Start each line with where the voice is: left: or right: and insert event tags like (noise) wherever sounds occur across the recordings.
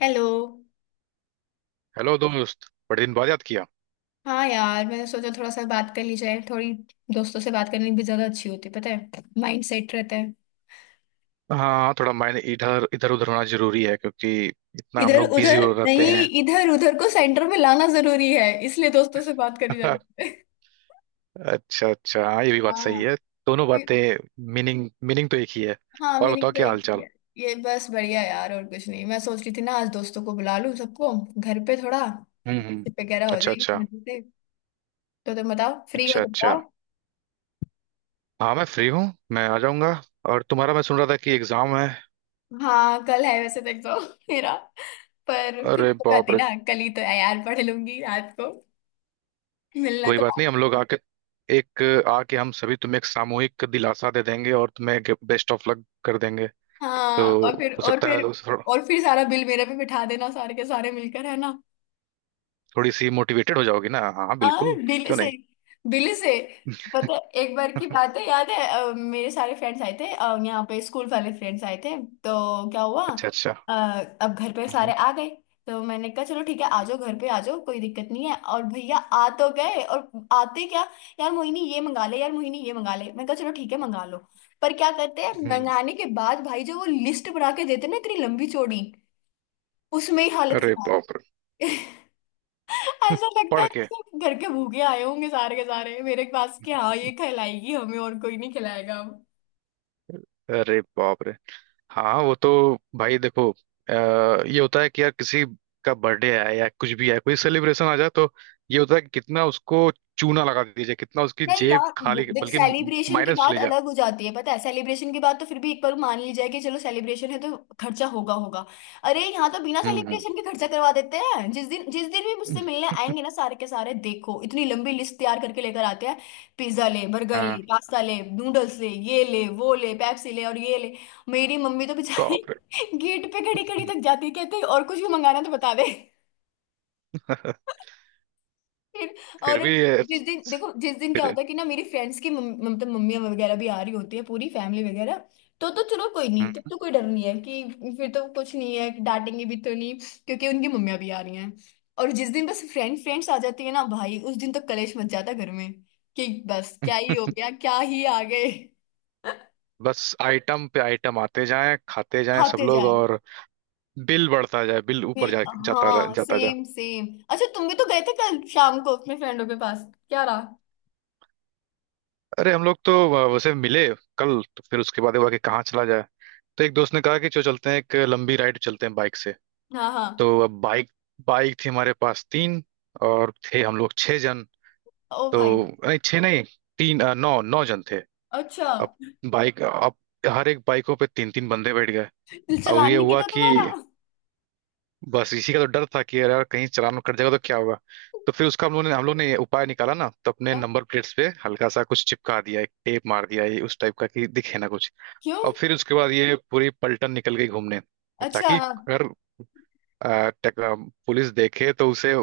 left: Hello.
right: Hello दोस्त। बड़े दिन बाद याद किया।
left: हाँ यार मैंने सोचा थोड़ा सा बात कर ली जाए। थोड़ी दोस्तों से बात करनी भी ज्यादा अच्छी होती है, पता है, माइंड सेट रहता है।
right: हाँ, थोड़ा मायने इधर इधर उधर होना जरूरी है क्योंकि इतना हम
left: इधर
right: लोग बिजी
left: उधर
right: हो रहते
left: नहीं,
right: हैं।
left: इधर उधर को सेंटर में लाना जरूरी है, इसलिए दोस्तों से बात करी
right: (laughs)
left: जाती है।
right: अच्छा अच्छा, हाँ ये भी बात
left: हाँ
right: सही है, दोनों
left: ये-
right: बातें। मीनिंग मीनिंग तो एक ही है।
left: हाँ
right: और
left: मैंने
right: बताओ
left: तो
right: क्या
left: एक
right: हाल चाल।
left: किया है। ये बस बढ़िया यार, और कुछ नहीं। मैं सोच रही थी ना, आज दोस्तों को बुला लूं सबको, घर पे थोड़ा
right: हम्म हम्म।
left: वगैरह हो
right: अच्छा
left: जाएगी
right: अच्छा।
left: मजे से। तो तुम बताओ, फ्री हो
right: अच्छा
left: तो
right: अच्छा,
left: बताओ।
right: हाँ मैं फ्री हूँ। मैं आ जाऊंगा। और तुम्हारा मैं सुन रहा था कि एग्जाम है।
left: हाँ कल है वैसे तक तो (laughs) मेरा। पर फिर
right: अरे
left: तो
right: बाप
left: कहती
right: रे।
left: ना, कल ही तो है यार, पढ़ लूंगी रात को, मिलना
right: कोई
left: तो।
right: बात नहीं, हम लोग आके एक आके हम सभी तुम्हें एक सामूहिक दिलासा दे देंगे और तुम्हें बेस्ट ऑफ लक कर देंगे। तो
left: हाँ और फिर
right: हो
left: और
right: सकता
left: फिर
right: है उस-
left: और फिर सारा बिल मेरे पे बिठा देना सारे के सारे मिलकर, है ना।
right: थोड़ी सी मोटिवेटेड हो जाओगी ना। हाँ
left: हाँ
right: बिल्कुल,
left: दिल्ली
right: क्यों
left: से,
right: नहीं।
left: दिल्ली से। पता है, एक बार की बात
right: (laughs)
left: है, याद है, मेरे सारे फ्रेंड्स आए थे, यहाँ पे स्कूल वाले फ्रेंड्स आए थे, तो क्या हुआ।
right: अच्छा अच्छा।
left: अ, अब घर पे सारे
right: हम्म,
left: आ गए, तो मैंने कहा चलो ठीक है, आ जाओ घर पे, आ जाओ कोई दिक्कत नहीं है। और भैया आ तो गए, और आते क्या, यार मोहिनी ये मंगा ले, यार मोहिनी ये मंगा ले। मैंने कहा चलो ठीक है, मंगा लो। पर क्या करते हैं,
right: हम्म,
left: मंगाने के बाद भाई जो वो लिस्ट बना के देते ना, इतनी लंबी चौड़ी, उसमें ही हालत
right: अरे
left: खराब।
right: बाप रे।
left: (laughs) ऐसा लगता
right: पढ़
left: है
right: के
left: जैसे घर के भूखे आए होंगे सारे के सारे मेरे पास कि हाँ ये खिलाएगी हमें, और कोई नहीं खिलाएगा अब।
right: अरे बाप रे। हाँ वो तो, भाई देखो, ये होता है कि यार किसी का बर्थडे आया या कुछ भी आया, कोई सेलिब्रेशन आ जाए तो ये होता है कि कितना उसको चूना लगा दिया जाए, कितना उसकी
left: नहीं
right: जेब
left: यार वो
right: खाली,
left: देख,
right: बल्कि
left: सेलिब्रेशन की
right: माइनस
left: बात
right: चले जाए।
left: अलग हो जाती है, पता है। सेलिब्रेशन की बात तो फिर भी एक बार मान ली जाए कि चलो सेलिब्रेशन है तो खर्चा होगा, होगा। अरे यहाँ तो बिना
right: हम्म हम्म।
left: सेलिब्रेशन के खर्चा करवा देते हैं। जिस दिन भी मुझसे मिलने आएंगे ना
right: (laughs)
left: सारे के सारे, देखो इतनी लंबी लिस्ट तैयार करके लेकर आते हैं। पिज्जा ले, बर्गर
right: हाँ,
left: ले, पास्ता ले, नूडल्स ले, ये ले, वो ले, पेप्सी ले, और ये ले। मेरी मम्मी तो बेचारी
right: बाप रे।
left: (laughs) गेट पे खड़ी खड़ी तक जाती है, कहती है, और कुछ भी मंगाना है तो बता दे।
right: (laughs)
left: फिर।
right: फिर
left: और
right: भी ये-
left: जिस दिन देखो, जिस दिन क्या
right: फिर
left: होता है कि ना, मेरी फ्रेंड्स की मतलब मम्मी वगैरह भी आ रही होती है, पूरी फैमिली वगैरह, तो चलो कोई नहीं, तब
right: हम्म,
left: तो कोई डर नहीं है कि फिर तो कुछ नहीं है कि डांटेंगे भी तो नहीं, क्योंकि उनकी मम्मियाँ भी आ रही हैं। और जिस दिन बस फ्रेंड्स आ जाती है ना भाई, उस दिन तो कलेश मच जाता घर में, कि बस क्या ही हो गया, क्या ही आ गए। (laughs)
right: बस आइटम पे आइटम आते जाएं, खाते जाएं सब
left: खाते
right: लोग,
left: जाए।
right: और बिल बढ़ता जाए, बिल ऊपर जा, जाता रह,
left: हाँ
right: जाता जा।
left: Same same. अच्छा तुम भी तो गए थे कल शाम को अपने फ्रेंडों के पास, क्या रहा।
right: अरे हम लोग तो उसे मिले। कल तो फिर उसके बाद हुआ कि कहाँ चला जाए। तो एक दोस्त ने कहा कि चलो चलते हैं, एक लंबी राइड चलते हैं बाइक से।
left: हाँ हाँ।
right: तो अब बाइक बाइक थी हमारे पास तीन, और थे हम लोग छह जन।
left: ओ
right: तो
left: भाई।
right: नहीं, छह नहीं, तीन नौ नौ जन थे।
left: अच्छा,
right: अब अब हर एक बाइकों पे तीन तीन बंदे बैठ गए।
left: दिल
right: अब
left: चलान
right: ये
left: नहीं
right: हुआ
left: कटा
right: कि
left: तुम्हारा?
right: बस इसी का तो डर था कि यार यार कहीं चालान कट जाएगा तो क्या होगा। तो फिर उसका हम लोगों ने हम लोग ने उपाय निकाला ना, तो अपने
left: क्या?
right: नंबर प्लेट्स पे हल्का सा कुछ चिपका दिया, एक टेप मार दिया ये उस टाइप का कि दिखे ना कुछ।
left: क्यों?
right: और फिर उसके बाद ये पूरी पलटन निकल गई घूमने।
left: अच्छा,
right: ताकि
left: हाँ।
right: अगर अ, टेक- अ, पुलिस देखे तो उसे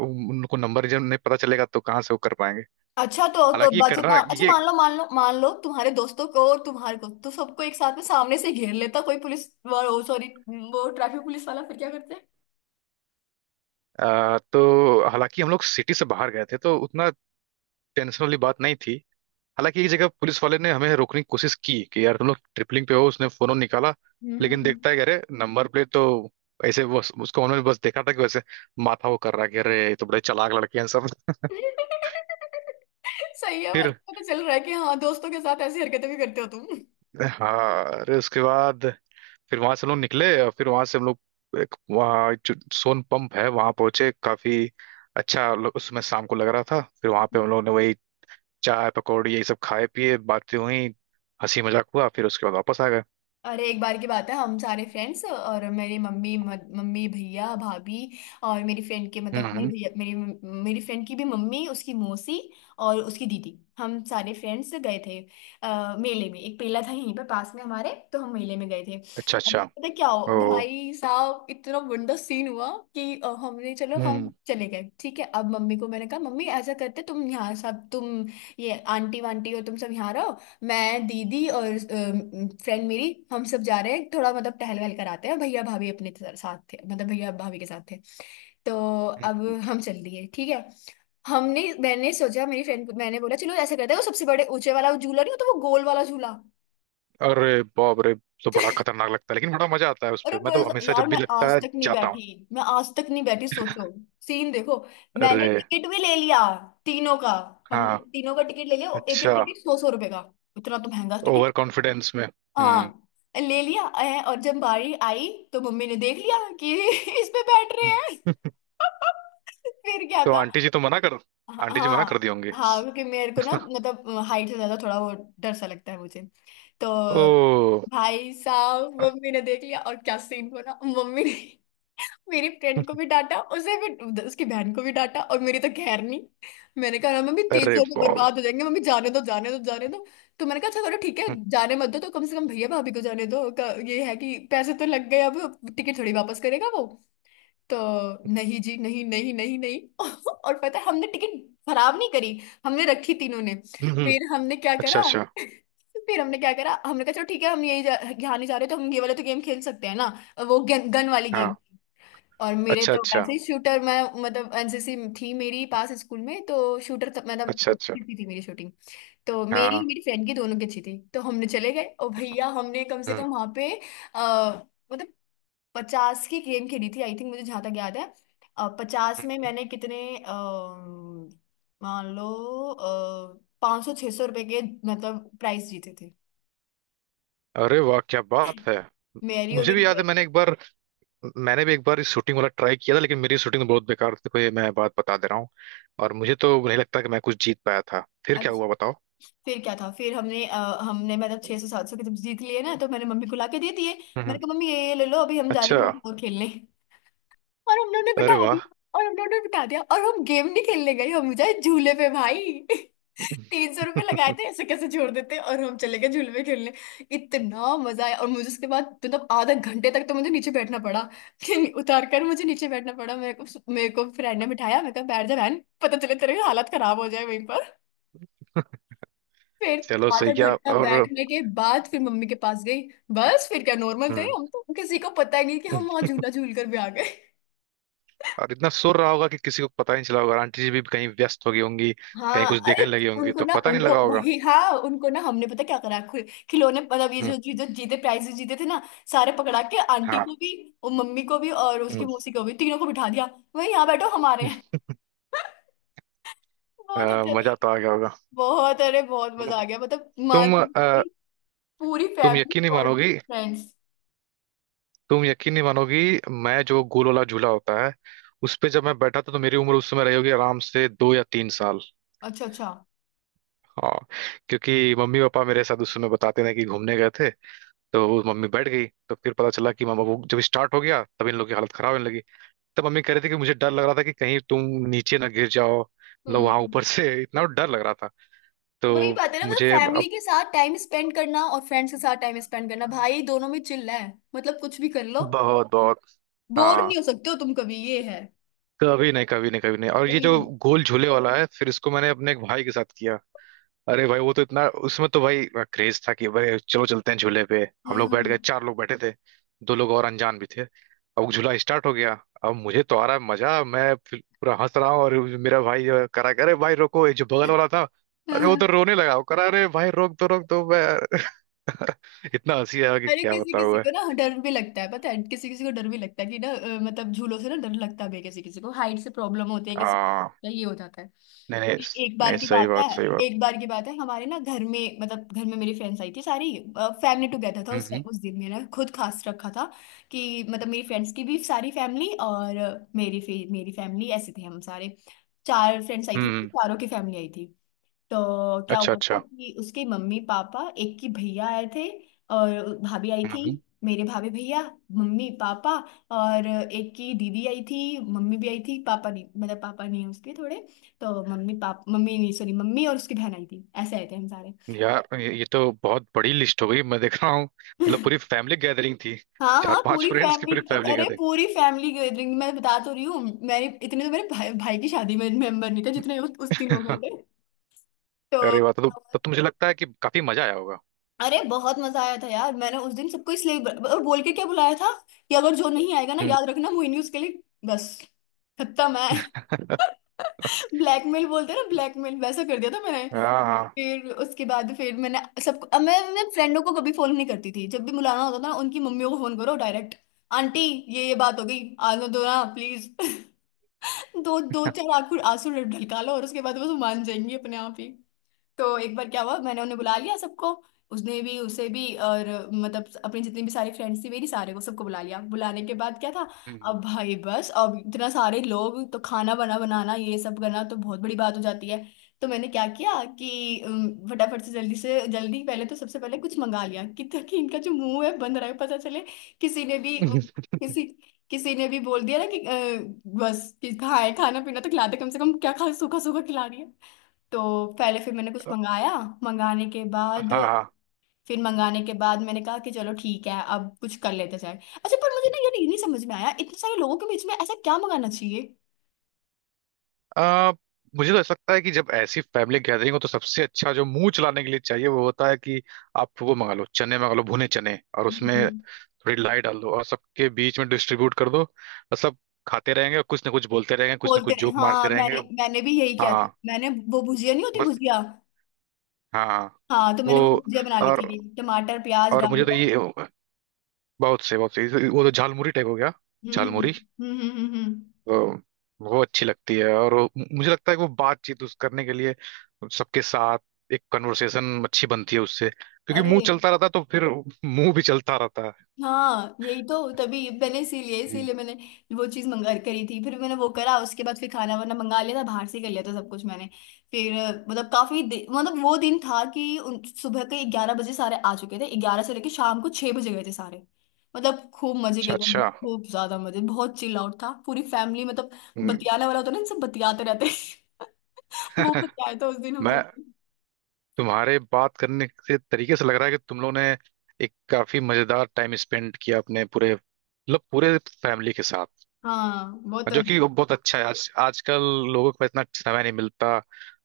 right: उनको नंबर जब नहीं पता चलेगा तो कहाँ से वो कर पाएंगे।
left: अच्छा तो
right: हालांकि ये करना
left: अच्छा,
right: ये
left: मान लो मान लो तुम्हारे दोस्तों को और तुम्हारे को तो सबको एक साथ में सामने से घेर लेता कोई पुलिस, वो सॉरी वो ट्रैफिक पुलिस वाला, फिर क्या करते।
right: अ, तो हालांकि हम लोग सिटी से बाहर गए थे तो उतना टेंशन वाली बात नहीं थी। हालांकि एक जगह पुलिस वाले ने हमें रोकने की कोशिश की कि यार तुम लोग ट्रिपलिंग पे हो। उसने फोन निकाला
left: हम्म हम्म,
right: लेकिन
left: हम्म।
right: देखता है कि अरे नंबर प्लेट तो ऐसे बस, उसको उन्होंने बस देखा था कि वैसे माथा वो कर रहा है कि अरे ये तो बड़े चालाक लड़के हैं सब।
left: (laughs) सही है, मतलब
right: फिर
left: पता चल रहा है कि हाँ दोस्तों के साथ ऐसी हरकतें भी करते हो तुम।
right: हाँ, अरे उसके बाद फिर वहां से हम लोग निकले, और फिर वहां से हम लोग एक वहाँ जो सोन पंप है वहां पहुंचे। काफी अच्छा उसमें शाम को लग रहा था। फिर वहां पे हम लोगों ने वही चाय पकौड़ी यही सब खाए पिए, बातें हुई, हंसी मजाक हुआ, फिर उसके बाद वापस आ गए।
left: अरे एक बार की बात है, हम सारे फ्रेंड्स और मेरी मम्मी, मम्मी भैया भाभी, और मेरी फ्रेंड के
right: हम्म
left: मतलब मेरी
right: हम्म।
left: भैया, मेरी मेरी फ्रेंड की भी मम्मी, उसकी मौसी, और उसकी दीदी, हम सारे फ्रेंड्स गए थे, मेले में। एक मेला था यहीं पर पास में हमारे, तो हम मेले में गए थे।
right: अच्छा
left: अब
right: अच्छा।
left: पता क्या हो
right: ओ।
left: भाई साहब, इतना गंदा सीन हुआ कि हमने चलो हम
right: हम्म
left: चले गए, ठीक है। अब मम्मी को मैंने कहा, मम्मी ऐसा करते तुम यहाँ, सब तुम ये आंटी वांटी हो, तुम सब यहाँ रहो। मैं, दीदी, और फ्रेंड मेरी, हम सब जा रहे हैं, थोड़ा मतलब टहल वहल कराते हैं। भैया भाभी अपने साथ थे, मतलब भैया भाभी के साथ थे। तो अब
right: हम्म।
left: हम चल दिए, ठीक है। हमने, मैंने सोचा, मेरी फ्रेंड को मैंने बोला, चलो ऐसा करते हैं, वो सबसे बड़े ऊंचे वाला, वो झूला नहीं होता, वो गोल वाला झूला।
right: अरे बाप रे, तो बड़ा खतरनाक लगता है लेकिन बड़ा मजा आता है उस
left: अरे
right: पे। मैं तो
left: बस
right: हमेशा,
left: यार,
right: जब भी
left: मैं
right: लगता
left: आज
right: है,
left: तक नहीं
right: जाता हूँ।
left: बैठी, मैं आज तक नहीं बैठी, सोचो। सीन देखो, मैंने
right: अरे,
left: टिकट भी ले लिया, तीनों का।
right: हाँ,
left: हमने तीनों का टिकट ले लिया, एक एक
right: अच्छा,
left: टिकट 100-100 रुपए का। इतना तो महंगा।
right: ओवर कॉन्फिडेंस में। हम्म।
left: हाँ, ले लिया, और जब बारी आई तो मम्मी ने देख लिया कि (laughs) इस पे बैठ रहे हैं। (laughs) फिर क्या
right: तो
left: था।
right: आंटी जी तो मना कर आंटी जी मना कर दी
left: हाँ
right: होंगी।
left: हाँ, क्योंकि मेरे को ना
right: (laughs)
left: मतलब हाइट से ज्यादा थोड़ा वो डर सा लगता है मुझे। तो
right: ओ,
left: भाई साहब मम्मी ने देख लिया, और क्या सीन बना मम्मी ने। मेरी फ्रेंड को भी डांटा, उसे भी, उसकी बहन को भी डांटा, और मेरी तो खैर नहीं। मैंने कहा ना मम्मी, तेज
right: अरे
left: जोर में
right: बाप।
left: बर्बाद हो जाएंगे मम्मी, जाने दो, जाने दो, जाने दो। तो मैंने कहा अच्छा चलो ठीक है,
right: हम्म,
left: जाने मत दो तो कम से कम भैया भाभी को जाने दो। ये है कि पैसे तो लग गए, अब टिकट थोड़ी वापस करेगा वो। तो नहीं जी, नहीं नहीं नहीं नहीं। (laughs) और पता है, हमने टिकट खराब नहीं करी, हमने रखी तीनों ने।
right: हम्म, हम्म।
left: फिर हमने क्या
right: अच्छा
left: करा,
right: अच्छा।
left: (laughs) फिर हमने क्या करा, हमने कहा चलो ठीक है, हम यहाँ नहीं जा रहे तो हम ये वाले तो गेम खेल सकते हैं ना, वो गन वाली
right: हाँ।
left: गेम। और मेरे
right: अच्छा
left: तो
right: अच्छा।
left: वैसे ही शूटर, मैं मतलब एनसीसी थी मेरी पास स्कूल में, तो शूटर तो, मतलब
right: अच्छा अच्छा।
left: अच्छी थी मेरी शूटिंग। तो
right: हाँ।
left: मेरी, फ्रेंड की, दोनों की अच्छी थी, तो हमने चले गए, और भैया हमने कम से
right: हम्म,
left: कम वहां पे आ, मतलब 50 की गेम खेली थी आई थिंक, मुझे जहां तक याद है। 50 में
right: हम्म।
left: मैंने कितने, मान लो 500 600 रुपए के मतलब प्राइस जीते थे।
right: अरे वाह, क्या बात
left: (laughs)
right: है।
left: मेरी और
right: मुझे भी
left: मेरी
right: याद है, मैंने भी एक बार इस शूटिंग वाला ट्राई किया था, लेकिन मेरी शूटिंग बहुत बेकार थी, कोई मैं बात बता दे रहा हूँ। और मुझे तो नहीं लगता कि मैं कुछ जीत पाया था। फिर क्या
left: फ्रेंड।
right: हुआ बताओ।
left: फिर क्या था, फिर हमने, हमने मतलब 600 700 के जब जीत लिए ना तो मैंने मम्मी को लाके दे दिए। मैंने
right: हम्म।
left: कहा मम्मी ये ले लो, अभी हम जा
right: अच्छा।
left: रहे हैं थोड़ा और खेलने। और हम लोगों ने बिठा
right: अरे
left: दिया,
right: वाह।
left: और हम लोगों ने बिठा दिया। और हम गेम नहीं खेलने गए, हम जाए झूले पे भाई। (laughs) 300 रुपये लगाए थे,
right: (laughs)
left: ऐसे कैसे छोड़ देते, और हम चले गए झूले पे खेलने। इतना मजा आया, और मुझे उसके बाद मतलब आधा घंटे तक तो मुझे नीचे बैठना पड़ा, (laughs) कि उतार कर मुझे नीचे बैठना पड़ा मेरे को। मेरे को फ्रेंड ने बिठाया, मैं कहा बैठ जा बहन, पता चले तेरे हालत खराब हो जाए वहीं। फिर
right: चलो
left: आधा
right: सही, क्या
left: घंटा
right: और।
left: बैठने के बाद फिर मम्मी के पास गई। बस फिर क्या, नॉर्मल थे
right: हम्म।
left: हम तो, किसी को पता ही नहीं कि हम वहां झूला झूल कर भी आ गए।
right: और इतना शोर रहा होगा कि किसी को पता ही नहीं चला होगा, और आंटी जी भी कहीं व्यस्त हो गई होंगी, कहीं
left: हाँ
right: कुछ
left: अरे,
right: देखने लगी होंगी
left: उनको
right: तो
left: ना,
right: पता नहीं
left: उनको
right: लगा होगा।
left: वही, हाँ उनको ना, हमने पता क्या करा, खिलौने मतलब ये
right: हम्म,
left: जो जो जो जीते, प्राइजेस जीते थे ना, सारे पकड़ा के आंटी
right: हाँ,
left: को भी, और मम्मी को भी, और उसकी
right: हम्म,
left: मौसी को भी, तीनों को बिठा दिया, वही यहाँ बैठो हमारे यहाँ। (laughs) बहुत अच्छा,
right: मजा तो आ गया होगा।
left: बहुत, अरे बहुत मजा आ गया मतलब मान,
right: तुम अ,
left: पूरी
right: तुम
left: फैमिली
right: यकीन नहीं
left: और
right: मानोगी
left: फ्रेंड्स।
right: तुम यकीन नहीं मानोगी। मैं जो गोल वाला झूला होता है उस पे जब मैं बैठा था, तो मेरी उम्र उस समय रही होगी आराम से 2 या 3 साल।
left: अच्छा अच्छा।
right: हाँ, क्योंकि मम्मी पापा मेरे साथ उस समय बताते थे कि घूमने गए थे। तो वो मम्मी बैठ गई, तो फिर पता चला कि मामा, वो जब स्टार्ट हो गया तब इन लोग की हालत खराब होने लगी। तब मम्मी कह रही थी कि मुझे डर लग रहा था कि कहीं तुम नीचे ना गिर जाओ, मतलब वहां
left: हम्म।
right: ऊपर से इतना डर लग रहा था।
left: वही
right: तो
left: बात है ना, मतलब
right: मुझे
left: फैमिली
right: अब
left: के साथ टाइम स्पेंड करना और फ्रेंड्स के साथ टाइम स्पेंड करना, भाई दोनों में चिल्ला है, मतलब कुछ भी कर लो,
right: बहुत बहुत।
left: बोर
right: हाँ,
left: नहीं हो सकते हो तुम कभी, ये है।
right: कभी नहीं, कभी नहीं, कभी नहीं। और ये
left: कभी
right: जो
left: नहीं।
right: गोल झूले वाला है, फिर इसको मैंने अपने एक भाई के साथ किया। अरे भाई, वो तो इतना, उसमें तो भाई क्रेज था कि भाई चलो चलते हैं झूले पे। हम
left: हम्म
right: लोग बैठ
left: हम्म,
right: गए, चार लोग बैठे थे, दो लोग और अनजान भी थे। अब झूला स्टार्ट हो गया, अब मुझे तो आ रहा है मजा, मैं फिर पूरा हंस रहा हूँ, और मेरा भाई जो है, करा कि, अरे भाई रोको। ये जो बगल वाला था, अरे वो
left: हम्म।
right: तो रोने लगा, वो करा अरे भाई रोक दो मैं। (laughs) इतना हंसी आया कि
left: अरे
right: क्या
left: किसी
right: बताऊँ
left: किसी
right: मैं।
left: को ना डर भी लगता है, पता है, किसी किसी को डर भी लगता है कि ना, मतलब झूलों से ना डर लगता भी है किसी किसी को, हाइट से प्रॉब्लम होती है किसी
right: हाँ,
left: को, ये हो जाता है।
right: नहीं नहीं
left: एक बार
right: नहीं,
left: की
right: सही
left: बात है,
right: बात, सही बात।
left: एक बार की बात है, हमारे ना घर में, मतलब घर में मेरी फ्रेंड्स आई थी सारी, फैमिली टुगेदर था
right: हम्म
left: उस,
right: हम्म
left: दिन मैंने खुद खास रखा था कि मतलब मेरी फ्रेंड्स की भी सारी फैमिली, और मेरी मेरी फैमिली, ऐसे थे हम सारे। चार फ्रेंड्स आई थी,
right: हम्म,
left: चारों की फैमिली आई थी। तो क्या
right: अच्छा
left: हुआ था
right: अच्छा।
left: कि उसके मम्मी पापा, एक की भैया आए थे और भाभी आई
right: हम्म,
left: थी,
right: हम्म।
left: मेरे भाभी भैया, मम्मी पापा, और एक की दीदी आई थी, मम्मी भी आई थी, पापा नहीं, मतलब पापा नहीं है उसके थोड़े। तो मम्मी नहीं सॉरी, मम्मी और उसकी बहन आई थी, ऐसे आए थे हम सारे।
right: यार ये तो बहुत बड़ी लिस्ट हो गई, मैं देख रहा हूँ, मतलब पूरी फैमिली गैदरिंग थी।
left: हाँ
right: चार
left: हाँ
right: पांच
left: पूरी
right: फ्रेंड्स की
left: फैमिली,
right: पूरी फैमिली
left: अरे पूरी फैमिली गैदरिंग, मैं बता तो रही हूँ। मेरे इतने तो मेरे भाई की शादी में मेंबर नहीं थे जितने उस, दिन हो गए
right: गैदरिंग।
left: थे। तो,
right: (laughs) अरे, बात तो तब तो मुझे लगता है कि काफी मजा आया होगा।
left: अरे बहुत मजा आया था यार। मैंने उस दिन सबको इसलिए और बोल के क्या बुलाया था, कि अगर जो नहीं आएगा ना
right: हम्म।
left: याद रखना मोहिनी, उसके लिए बस खत्म है।
right: (laughs)
left: (laughs) ब्लैकमेल बोलते हैं ना, ब्लैकमेल वैसा कर दिया था मैंने।
right: हाँ हाँ।
left: फिर उसके बाद फिर मैंने सबको, अब मैं फ्रेंडों को कभी फोन नहीं करती थी, जब भी बुलाना होता था ना उनकी मम्मियों को फोन करो डायरेक्ट। आंटी, ये बात हो गई, आने दो ना प्लीज। (laughs) दो दो चार आंखों आंसू ढलका लो, और उसके बाद बस वो मान जाएंगी अपने आप ही। तो एक बार क्या हुआ, मैंने उन्हें बुला लिया सबको, उसने भी, उसे भी, और मतलब अपनी जितनी भी सारी फ्रेंड्स थी मेरी सारे को, सबको बुला लिया। बुलाने के बाद क्या था,
right: हम्म।
left: अब भाई बस, अब इतना सारे लोग तो खाना बना बनाना ये सब करना तो बहुत बड़ी बात हो जाती है। तो मैंने क्या किया कि फटाफट से जल्दी पहले तो सबसे पहले कुछ मंगा लिया, कि ताकि इनका जो मुंह है बंद रहे, पता चले। किसी ने भी किसी किसी ने भी बोल दिया ना कि बस कि खाए, खाना पीना तो खिला दे कम से कम, क्या खा सूखा सूखा खिला रही है। तो पहले फिर मैंने कुछ मंगाया। मंगाने के
right: हाँ
left: बाद,
right: हाँ।
left: फिर मंगाने के बाद मैंने कहा कि चलो ठीक है, अब कुछ कर लेते जाए। अच्छा पर मुझे ना ये नहीं समझ में आया, इतने सारे लोगों के बीच में ऐसा क्या मंगाना चाहिए।
right: आ, मुझे तो ऐसा लगता है कि जब ऐसी फैमिली गैदरिंग हो तो सबसे अच्छा जो मुंह चलाने के लिए चाहिए वो होता है कि आप वो मंगा लो चने, मंगा लो भुने चने, और उसमें
left: हम्म।
right: थोड़ी लाई डाल दो और सबके बीच में डिस्ट्रीब्यूट कर दो, और सब खाते रहेंगे और कुछ ना कुछ बोलते रहेंगे, कुछ ना
left: बोलते
right: कुछ
left: नहीं,
right: जोक मारते
left: हाँ मैंने,
right: रहेंगे।
left: भी यही किया था,
right: हाँ,
left: मैंने वो भुजिया नहीं होती,
right: बस।
left: भुजिया,
right: हाँ।
left: हाँ। तो
right: वो।
left: मैंने वो भुजिया बना ली
right: और
left: थी, टमाटर प्याज
right: और मुझे तो
left: डालकर।
right: ये बहुत से वो तो झालमुरी टाइप हो गया।
left: हम्म हम्म
right: झालमुरी।
left: हम्म हम्म हम्म हम्म।
right: वो वो अच्छी लगती है, और वो, मुझे लगता है कि वो बातचीत उस करने के लिए सबके साथ एक कन्वर्सेशन अच्छी बनती है उससे, क्योंकि
left: अरे
right: मुंह चलता रहता है तो फिर मुंह भी चलता रहता है।
left: हाँ, यही तो तभी मैंने, इसीलिए
right: हम्म।
left: इसीलिए मैंने वो चीज़ मंगा करी थी, फिर मैंने वो करा। उसके बाद फिर खाना वाना मंगा लिया था बाहर से, कर लिया था सब कुछ मैंने। फिर मतलब काफी मतलब वो दिन था कि सुबह के 11 बजे सारे आ चुके थे, 11 से लेके शाम को 6 बजे गए थे सारे। मतलब खूब मजे
right: अच्छा
left: किए थे हमने,
right: अच्छा।
left: खूब ज्यादा मजे, बहुत चिल आउट था, पूरी फैमिली मतलब
right: हम्म।
left: बतियाने वाला होता है ना, सब बतियाते रहते हैं। (laughs) वो
right: (laughs)
left: बतियाया था उस दिन हम
right: मैं,
left: सब।
right: तुम्हारे बात करने से तरीके से लग रहा है कि तुम लोगों ने एक काफी मजेदार टाइम स्पेंड किया अपने पूरे, मतलब पूरे फैमिली के साथ।
left: हाँ वो तो
right: जो
left: है।
right: कि वो बहुत अच्छा है, आज आजकल लोगों को इतना समय नहीं मिलता।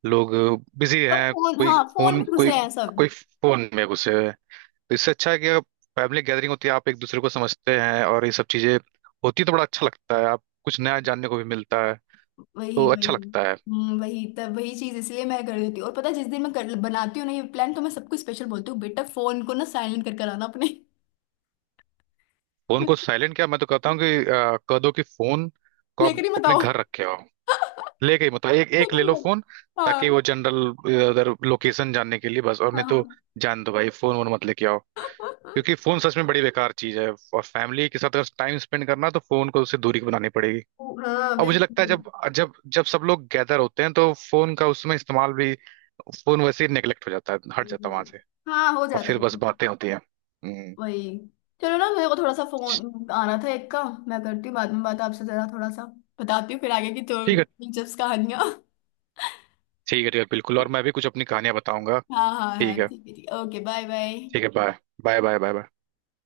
right: लोग बिजी
left: सब
right: हैं,
left: फोन,
right: कोई
left: हाँ फोन में
right: फोन, कोई,
left: घुसे हैं सब।
right: कोई फोन में घुसे हुए हैं। तो इससे अच्छा है कि आप, फैमिली गैदरिंग होती है, आप एक दूसरे को समझते हैं और ये सब चीजें होती है तो बड़ा अच्छा लगता है, आप कुछ नया जानने को भी मिलता है तो
left: वही वही।
right: अच्छा लगता है।
left: वही तब, वही चीज इसलिए मैं कर देती हूँ। और पता है जिस दिन मैं बनाती हूँ ना ये प्लान, तो मैं सबको स्पेशल बोलती हूँ, बेटा फोन को ना साइलेंट कर कर आना अपने।
right: फोन को
left: (laughs)
right: साइलेंट क्या, मैं तो कहता हूँ कि कह दो कि फोन को आप
left: लेकर ही
right: अपने
left: बताओ।
right: घर
left: (laughs)
right: रखे हो। लेके ही, मतलब एक एक
left: लेकर
right: ले
left: ही
right: लो
left: बताओ।
right: फोन, ताकि
left: हाँ
right: वो जनरल इधर लोकेशन जानने के लिए बस, और
left: हाँ
right: नहीं तो
left: हाँ।
right: जान दो भाई, फोन वोन मत लेके आओ। क्योंकि
left: (laughs)
right: फोन सच में बड़ी बेकार चीज है, और फैमिली के साथ अगर टाइम स्पेंड करना है तो फोन को उससे दूरी बनानी पड़ेगी।
left: ओ, हाँ,
right: और मुझे लगता है
left: बिल्कुल।
right: जब जब जब सब लोग गैदर होते हैं तो फोन का उसमें इस्तेमाल भी, फोन वैसे ही नेगलेक्ट हो जाता है, हट जाता है
left: हम्म,
right: वहां से,
left: हाँ हो
right: और
left: जाता
right: फिर बस
left: है।
right: बातें होती हैं। हम्म,
left: वही। चलो ना, मेरे को थोड़ा सा
right: ठीक
left: फोन आना था एक का, मैं करती हूँ बाद में बात आपसे जरा थोड़ा सा, बताती हूँ फिर आगे की तो
right: है।
left: दिलचस्प कहानियाँ। (laughs)
right: ठीक है ठीक है, बिल्कुल, और मैं भी कुछ अपनी कहानियां बताऊंगा।
left: हाँ हाँ हाँ,
right: ठीक है।
left: ठीक है ठीक है, ओके, बाय
right: ठीक
left: बाय।
right: है bye. Bye bye bye bye.